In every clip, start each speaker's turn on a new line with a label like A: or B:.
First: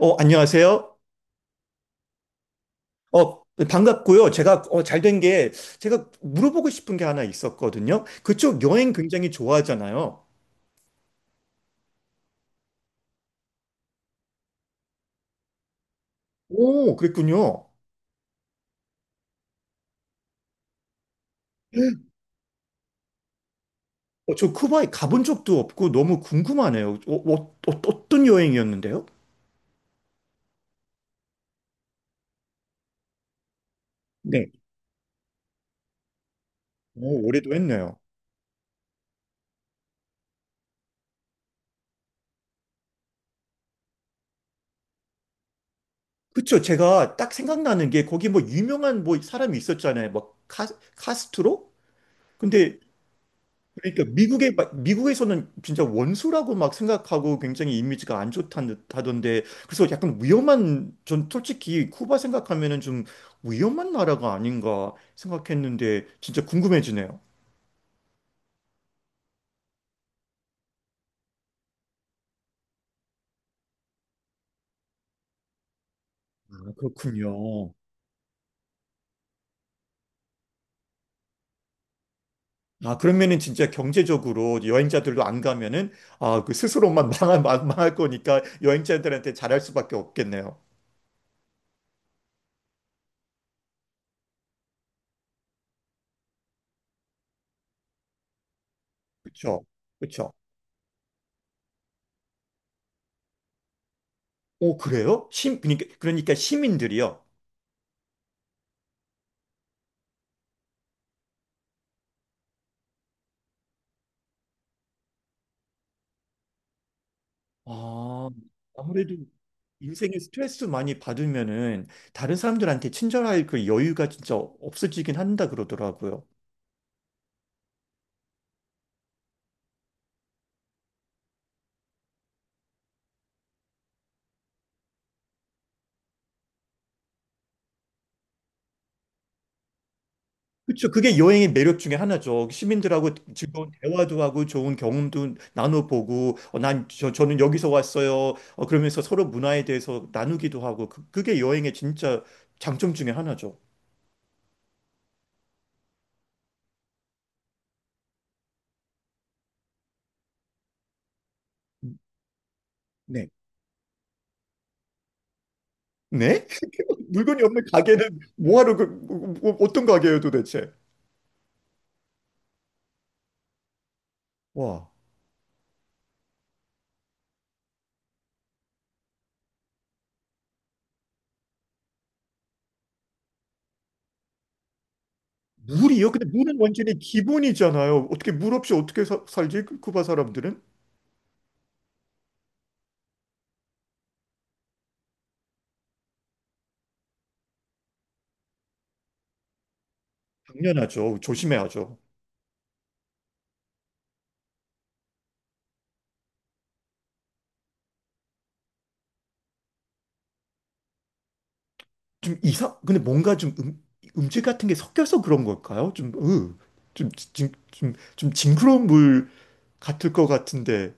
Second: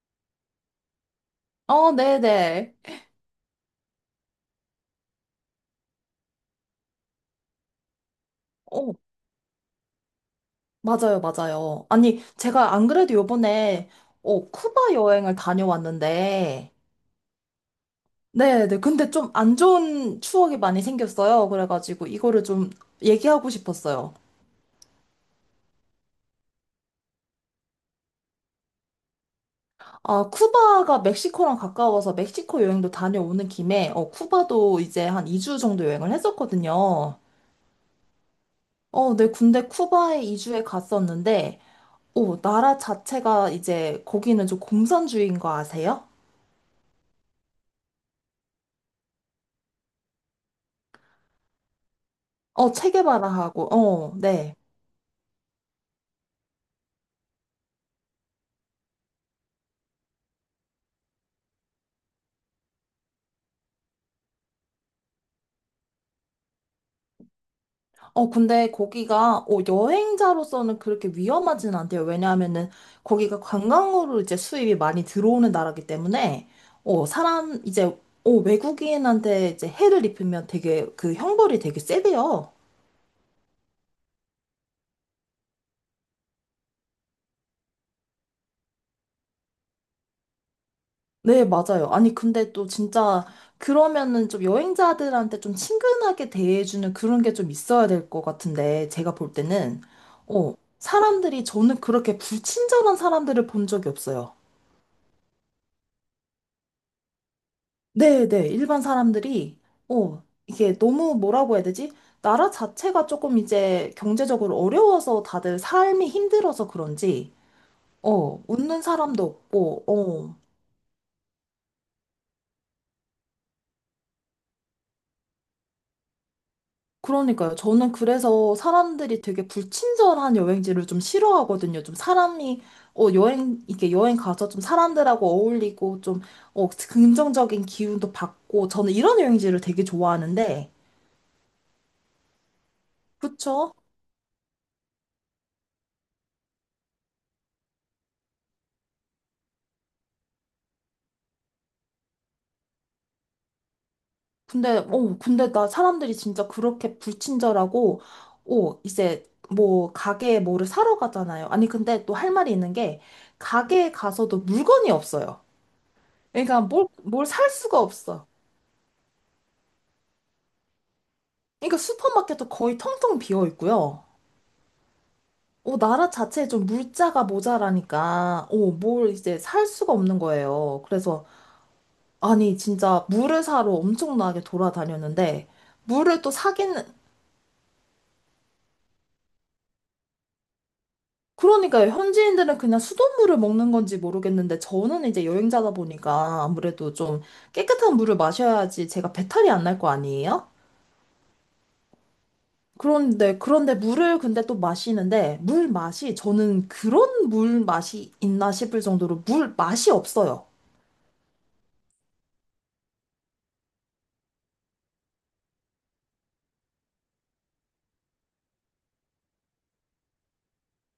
A: 안녕하세요.
B: 네네.
A: 반갑고요. 제가 잘 된 게 제가 물어보고 싶은 게 하나 있었거든요. 그쪽 여행
B: 어,
A: 굉장히 좋아하잖아요.
B: 맞아요, 맞아요. 아니, 제가 안 그래도 요번에, 쿠바 여행을 다녀왔는데,
A: 오, 그랬군요.
B: 네네. 근데 좀 안 좋은 추억이 많이 생겼어요. 그래가지고 이거를 좀 얘기하고 싶었어요.
A: 저 쿠바에 가본 적도 없고 너무 궁금하네요. 어, 어, 어, 떤 여행이었는데요?
B: 아, 쿠바가 멕시코랑 가까워서 멕시코 여행도 다녀오는 김에,
A: 네.
B: 쿠바도 이제 한 2주 정도 여행을 했었거든요.
A: 오, 올해도 했네요.
B: 어, 네. 근데 쿠바에 2주에 갔었는데, 오, 나라 자체가 이제 거기는 좀 공산주의인 거 아세요?
A: 그쵸. 제가 딱 생각나는 게 거기 뭐 유명한 뭐 사람이 있었잖아요. 뭐 카스트로? 근데
B: 체게바라하고,
A: 그러니까
B: 어, 네.
A: 미국에서는 진짜 원수라고 막 생각하고 굉장히 이미지가 안 좋다던데, 그래서 약간 위험한, 전 솔직히 쿠바 생각하면은 좀 위험한 나라가 아닌가 생각했는데 진짜 궁금해지네요.
B: 근데 거기가, 여행자로서는 그렇게 위험하진 않대요. 왜냐하면은, 거기가 관광으로 이제 수입이 많이 들어오는 나라기 때문에,
A: 아,
B: 사람,
A: 그렇군요.
B: 이제, 외국인한테 이제 해를 입히면 되게, 그 형벌이 되게 세대요.
A: 아, 그러면은 진짜 경제적으로 여행자들도 안 가면은, 아, 그 스스로만 망할, 망할 거니까 여행자들한테 잘할 수밖에 없겠네요.
B: 네, 맞아요. 아니, 근데 또 진짜 그러면은 좀 여행자들한테 좀 친근하게 대해주는 그런 게 좀 있어야 될 것 같은데, 제가 볼
A: 그쵸?
B: 때는,
A: 그쵸?
B: 사람들이 저는 그렇게 불친절한 사람들을 본 적이 없어요.
A: 오, 그래요? 그러니까 시민들이요.
B: 네, 네, 일반 사람들이, 이게 너무 뭐라고 해야 되지? 나라 자체가 조금 이제 경제적으로 어려워서 다들 삶이 힘들어서 그런지,
A: 아,
B: 웃는
A: 아무래도
B: 사람도 없고,
A: 인생에 스트레스 많이 받으면은 다른 사람들한테 친절할 그 여유가 진짜 없어지긴 한다 그러더라고요.
B: 그러니까요. 저는 그래서 사람들이 되게 불친절한 여행지를 좀 싫어하거든요. 좀 사람이, 여행, 이렇게 여행 가서 좀 사람들하고 어울리고 좀, 긍정적인 기운도 받고, 저는 이런 여행지를 되게 좋아하는데,
A: 그렇죠. 그게 여행의 매력 중에 하나죠. 시민들하고 즐거운
B: 그쵸?
A: 대화도 하고 좋은 경험도 나눠보고, 저는 여기서 왔어요. 그러면서 서로 문화에 대해서 나누기도 하고, 그게 여행의 진짜 장점 중에 하나죠.
B: 근데, 근데 나 사람들이 진짜 그렇게 불친절하고, 이제 뭐, 가게에 뭐를 사러 가잖아요. 아니, 근데 또 할 말이 있는 게,
A: 네.
B: 가게에 가서도 물건이 없어요.
A: 네?
B: 그러니까 뭘, 뭘
A: 물건이
B: 살
A: 없는
B: 수가
A: 가게는
B: 없어.
A: 뭐하러, 그, 뭐, 어떤 가게예요, 도대체?
B: 그러니까 슈퍼마켓도 거의 텅텅 비어 있고요.
A: 와.
B: 나라 자체에 좀 물자가 모자라니까, 뭘 이제 살 수가 없는 거예요. 그래서, 아니, 진짜 물을 사러 엄청나게 돌아다녔는데,
A: 물이요?
B: 물을
A: 근데
B: 또
A: 물은
B: 사기는,
A: 완전히 기본이잖아요. 어떻게 물 없이 어떻게 살지? 쿠바 사람들은?
B: 그러니까요. 현지인들은 그냥 수돗물을 먹는 건지 모르겠는데, 저는 이제 여행자다 보니까 아무래도 좀 깨끗한 물을 마셔야지 제가 배탈이 안 날 거 아니에요?
A: 당연하죠. 조심해야죠.
B: 그런데, 그런데 물을 근데 또 마시는데, 물 맛이, 저는 그런 물 맛이 있나 싶을 정도로 물 맛이 없어요.
A: 근데 뭔가 좀, 음질 같은 게 섞여서 그런 걸까요? 좀, 으, 좀, 좀, 좀, 좀 징그러운 물 같을 것 같은데.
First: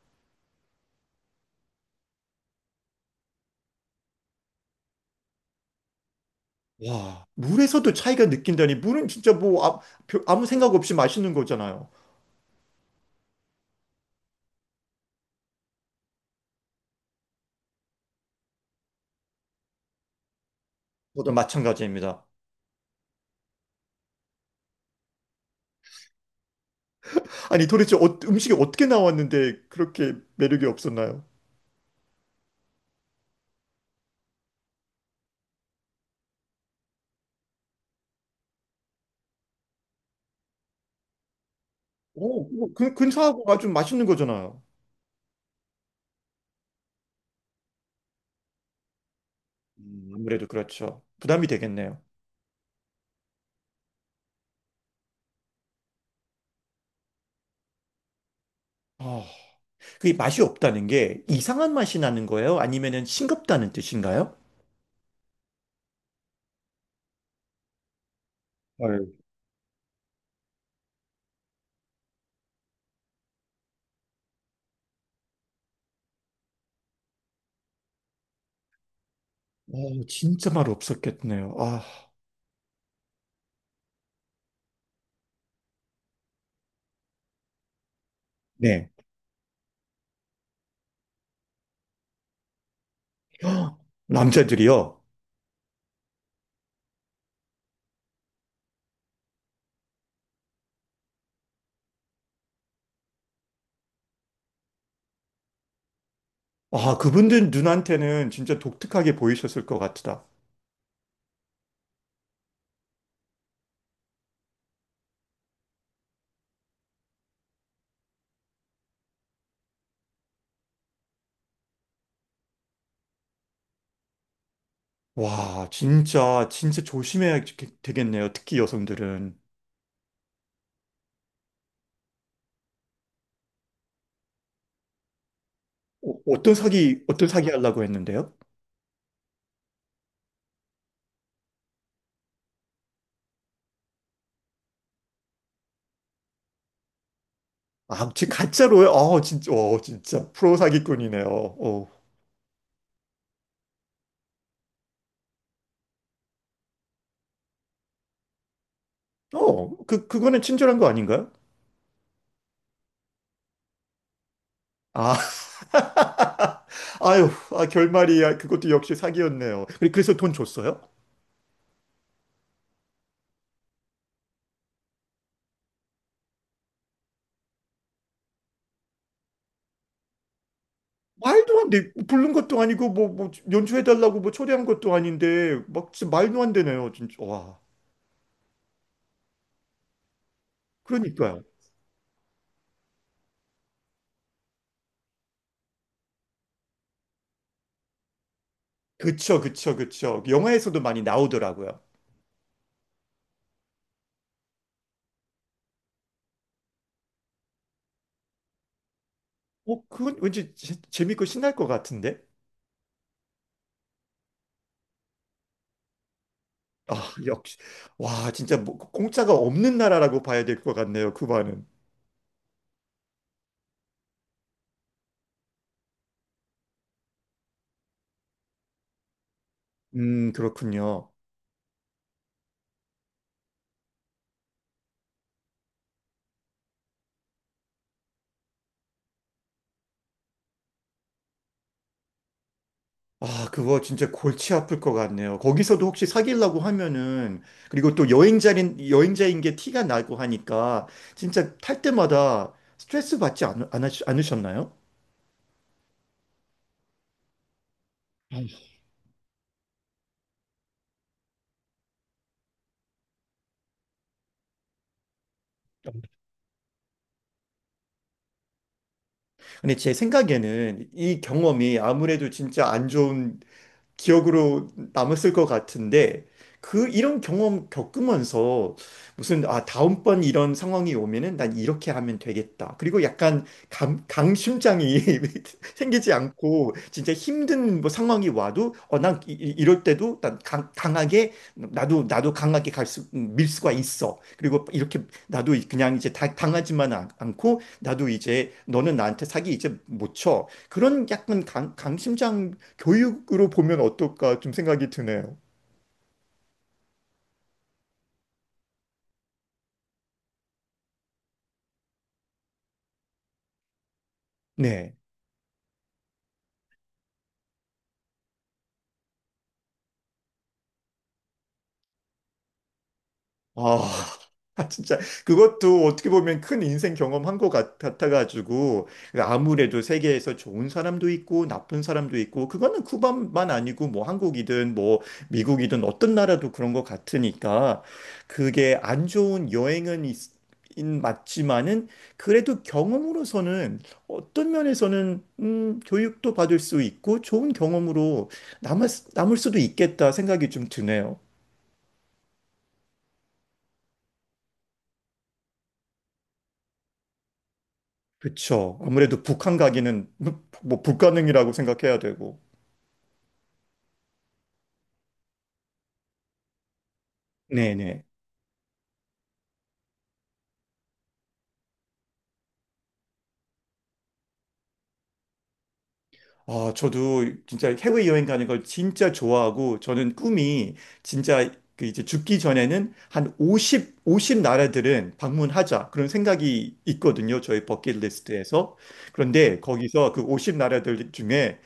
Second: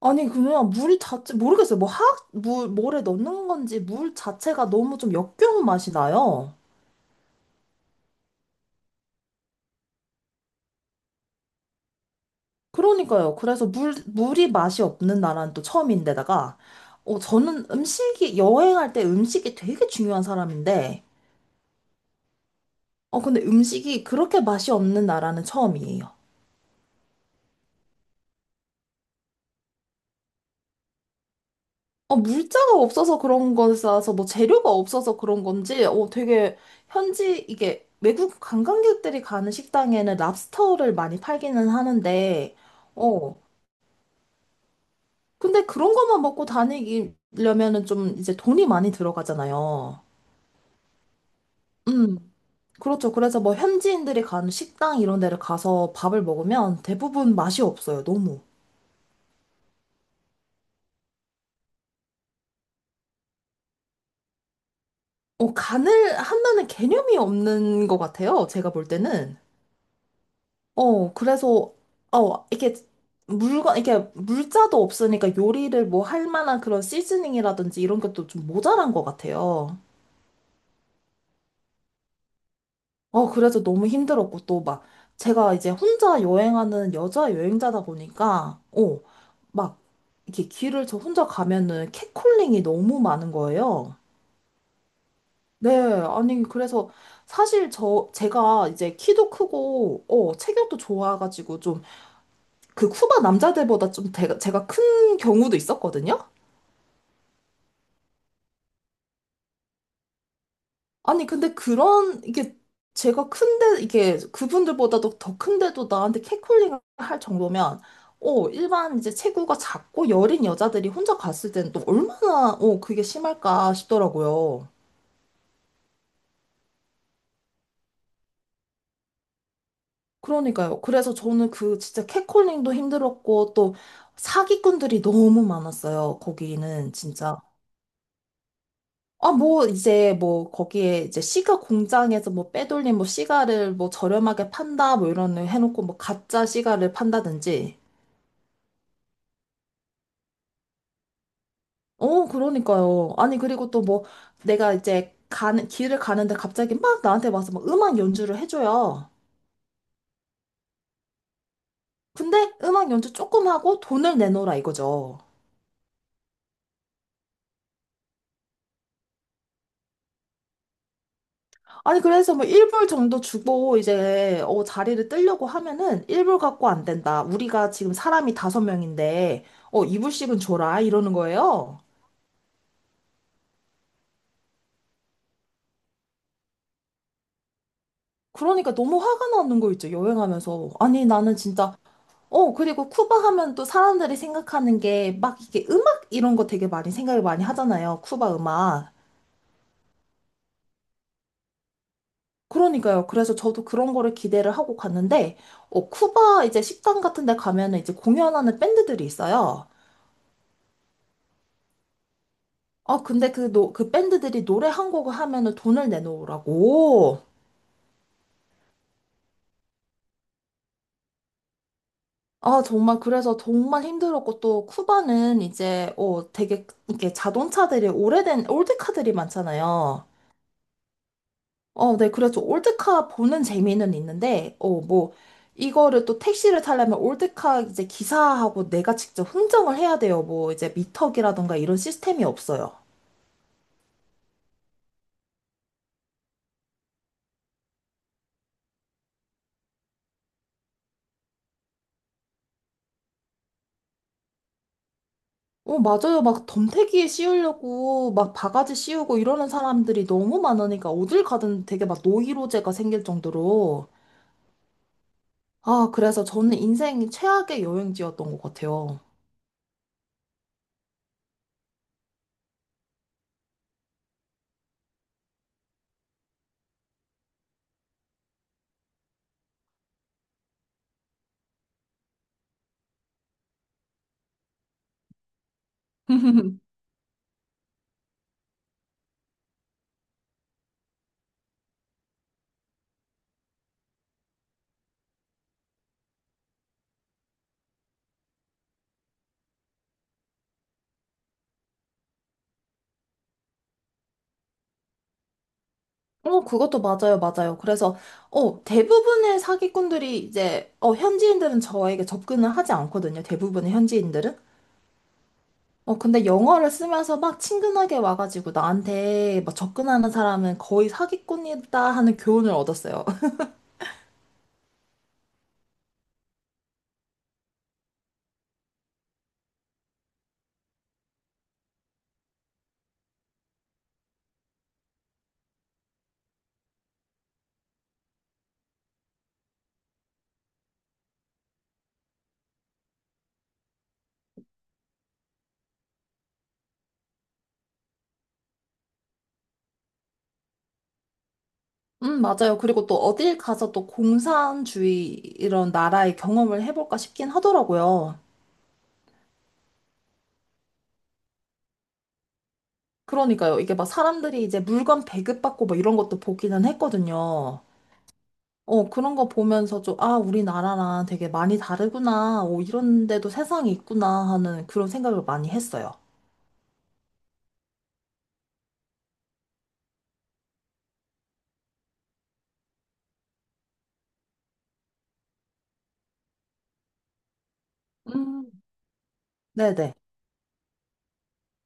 B: 아니, 그냥 물 자체, 모르겠어요. 뭐 화학, 물, 뭐래 넣는 건지 물 자체가 너무 좀 역겨운 맛이 나요.
A: 와, 물에서도 차이가 느낀다니. 물은 진짜 뭐, 아무 생각 없이 마시는 거잖아요.
B: 그러니까요. 그래서 물, 물이 맛이 없는 나라는 또 처음인데다가, 저는 음식이, 여행할 때 음식이 되게 중요한 사람인데,
A: 저도 마찬가지입니다.
B: 근데 음식이 그렇게 맛이 없는 나라는 처음이에요.
A: 아니, 도대체 음식이 어떻게 나왔는데 그렇게 매력이 없었나요?
B: 물자가 없어서 그런 거라서 뭐 재료가 없어서 그런 건지 되게 현지 이게 외국 관광객들이 가는 식당에는 랍스터를 많이 팔기는
A: 오,
B: 하는데
A: 그거
B: 어
A: 근사하고 아주 맛있는 거잖아요.
B: 근데 그런 것만 먹고 다니려면은 좀 이제 돈이 많이 들어가잖아요.
A: 아무래도 그렇죠. 부담이 되겠네요.
B: 음 그렇죠. 그래서 뭐 현지인들이 가는 식당 이런 데를 가서 밥을 먹으면 대부분 맛이 없어요. 너무.
A: 아, 그게 맛이 없다는 게 이상한 맛이 나는 거예요? 아니면은 싱겁다는 뜻인가요?
B: 간을 한다는 개념이 없는 것 같아요. 제가 볼
A: 헐.
B: 때는. 그래서, 이렇게 물건, 이렇게 물자도 없으니까 요리를 뭐 할 만한 그런 시즈닝이라든지 이런 것도 좀 모자란 것 같아요.
A: 진짜 말 없었겠네요. 아,
B: 그래서 너무 힘들었고, 또 막, 제가 이제 혼자 여행하는 여자 여행자다 보니까,
A: 네.
B: 막, 이렇게 길을 저 혼자 가면은 캣콜링이 너무 많은
A: 헉,
B: 거예요.
A: 남자들이요.
B: 네, 아니, 그래서 사실 저, 제가 이제 키도 크고, 체격도 좋아가지고 좀 그 쿠바 남자들보다 좀 제가, 제가 큰 경우도 있었거든요?
A: 아, 그분들 눈한테는 진짜 독특하게 보이셨을 것 같다.
B: 아니, 근데 그런, 이게, 제가 큰데, 이게, 그분들보다도 더 큰데도 나한테 캣콜링을 할 정도면, 일반 이제 체구가 작고 여린 여자들이 혼자 갔을 때는 또 얼마나, 그게 심할까 싶더라고요.
A: 와, 진짜, 진짜 조심해야 되겠네요. 특히 여성들은.
B: 그러니까요. 그래서 저는 그 진짜 캣콜링도 힘들었고, 또 사기꾼들이 너무 많았어요.
A: 어떤
B: 거기는
A: 사기,
B: 진짜.
A: 하려고 했는데요?
B: 아, 뭐, 이제, 뭐, 거기에, 이제, 시가 공장에서 뭐, 빼돌린, 뭐, 시가를 뭐, 저렴하게 판다, 뭐, 이런, 거 해놓고, 뭐, 가짜 시가를 판다든지.
A: 아, 지 가짜로요? 진짜, 진짜. 프로 사기꾼이네요. 어.
B: 그러니까요. 아니, 그리고 또 뭐, 내가 이제, 가는, 길을 가는데 갑자기 막 나한테 와서 막 음악 연주를 해줘요.
A: 그거는 친절한 거 아닌가요?
B: 근데 음악 연주 조금 하고 돈을 내놓으라
A: 아,
B: 이거죠.
A: 아유, 결말이, 그것도 역시 사기였네요. 그래서 돈 줬어요?
B: 아니, 그래서 뭐, 1불 정도 주고, 이제, 자리를 뜨려고 하면은, 1불 갖고 안 된다. 우리가 지금 사람이 다섯 명인데, 2불씩은 줘라. 이러는
A: 말도 안
B: 거예요.
A: 돼. 부른 것도 아니고, 뭐, 연주해달라고 뭐 초대한 것도 아닌데, 막, 진짜 말도 안 되네요, 진짜. 와.
B: 그러니까 너무 화가 나는 거 있죠, 여행하면서. 아니, 나는
A: 그러니까요.
B: 진짜, 그리고 쿠바 하면 또 사람들이 생각하는 게 막 이게 음악 이런 거 되게 많이 생각을 많이 하잖아요, 쿠바 음악.
A: 그쵸, 그쵸, 그쵸. 영화에서도 많이 나오더라고요.
B: 그러니까요. 그래서 저도 그런 거를 기대를 하고 갔는데, 쿠바 이제 식당 같은 데 가면은 이제 공연하는 밴드들이 있어요.
A: 그건 왠지 재밌고 신날 것 같은데?
B: 아, 근데 그, 노, 그 밴드들이 노래 한 곡을 하면은 돈을
A: 아,
B: 내놓으라고.
A: 역시. 와, 진짜 뭐, 공짜가 없는 나라라고 봐야 될 것 같네요, 쿠바는.
B: 아, 정말, 그래서 정말 힘들었고, 또, 쿠바는 이제, 되게, 이렇게 자동차들이 오래된 올드카들이 많잖아요.
A: 그렇군요.
B: 어, 네, 그래서 올드카 보는 재미는 있는데, 뭐, 이거를 또 택시를 타려면 올드카 이제 기사하고 내가 직접 흥정을 해야 돼요. 뭐, 이제 미터기라던가 이런 시스템이 없어요.
A: 아, 그거 진짜 골치 아플 것 같네요. 거기서도 혹시 사귀려고 하면은, 그리고 또 여행자인 게 티가 나고 하니까, 진짜 탈 때마다 스트레스 받지 않으셨나요?
B: 맞아요. 막 덤태기에 씌우려고, 막
A: 아유,
B: 바가지 씌우고 이러는 사람들이 너무 많으니까, 어딜 가든 되게 막 노이로제가 생길 정도로. 아, 그래서 저는 인생 최악의 여행지였던 것 같아요.
A: 근데 제 생각에는 이 경험이 아무래도 진짜 안 좋은 기억으로 남았을 것 같은데, 그 이런 경험 겪으면서 무슨, 다음번 이런 상황이 오면은 난 이렇게 하면 되겠다. 그리고 약간 강심장이 생기지 않고, 진짜 힘든 뭐 상황이 와도, 난 이럴 때도 난 강하게, 나도 나도 강하게 갈수 밀 수가 있어. 그리고 이렇게 나도 그냥 이제 당하지만 않고, 나도 이제 너는 나한테 사기 이제 못 쳐. 그런 약간 강심장 교육으로 보면 어떨까, 좀 생각이 드네요.
B: 그것도 맞아요, 맞아요. 그래서, 대부분의 사기꾼들이 이제, 현지인들은 저에게 접근을 하지 않거든요. 대부분의 현지인들은.
A: 네.
B: 근데 영어를 쓰면서 막 친근하게 와가지고 나한테 막 접근하는 사람은 거의 사기꾼이다 하는 교훈을 얻었어요.
A: 아, 진짜 그것도 어떻게 보면 큰 인생 경험한 것 같아가지고, 그러니까 아무래도 세계에서 좋은 사람도 있고 나쁜 사람도 있고, 그거는 쿠바만 아니고 뭐 한국이든 뭐 미국이든 어떤 나라도 그런 것 같으니까, 그게 안 좋은 여행은 있, 맞지만은 그래도 경험으로서는 어떤 면에서는, 교육도 받을 수 있고 좋은 경험으로 남을 수도 있겠다 생각이 좀 드네요.
B: 맞아요. 그리고 또 어딜 가서 또 공산주의 이런 나라의 경험을 해볼까 싶긴 하더라고요.
A: 그쵸. 아무래도 북한 가기는 뭐 불가능이라고 생각해야 되고.
B: 그러니까요. 이게 막 사람들이 이제 물건 배급받고 막 이런 것도 보기는 했거든요.
A: 네네.
B: 그런 거 보면서 좀, 아, 우리나라랑 되게 많이 다르구나. 오, 이런 데도 세상이 있구나 하는 그런 생각을 많이 했어요.
A: 아, 저도 진짜 해외 여행 가는 걸 진짜 좋아하고, 저는 꿈이 진짜 그 이제 죽기 전에는 한 50, 50 나라들은 방문하자, 그런 생각이 있거든요. 저희
B: 음.
A: 버킷리스트에서. 그런데
B: 네네.
A: 거기서 그 50 나라들 중에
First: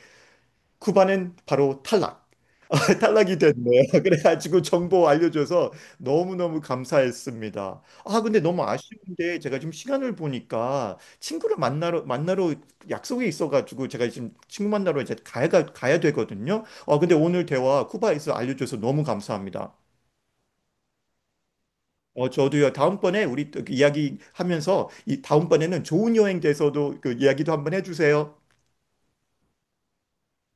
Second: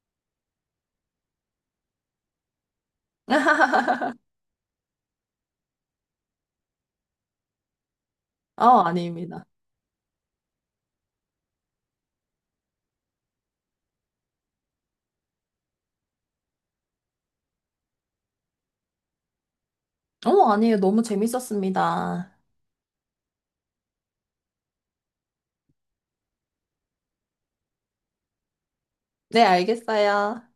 A: 쿠바는 바로 탈락. 탈락이 됐네요. 그래가지고 정보 알려줘서 너무너무 감사했습니다. 아, 근데 너무 아쉬운데
B: 아닙니다.
A: 제가 지금 시간을 보니까 친구를 만나러 약속이 있어가지고, 제가 지금 친구 만나러 이제 가야 되거든요. 근데 오늘 대화 쿠바에서 알려줘서 너무 감사합니다.
B: 아니에요. 너무 재밌었습니다.
A: 저도요, 다음번에 우리 또 그 이야기 하면서, 이 다음번에는 좋은 여행 돼서도 그 이야기도 한번 해주세요.
B: 네, 알겠어요.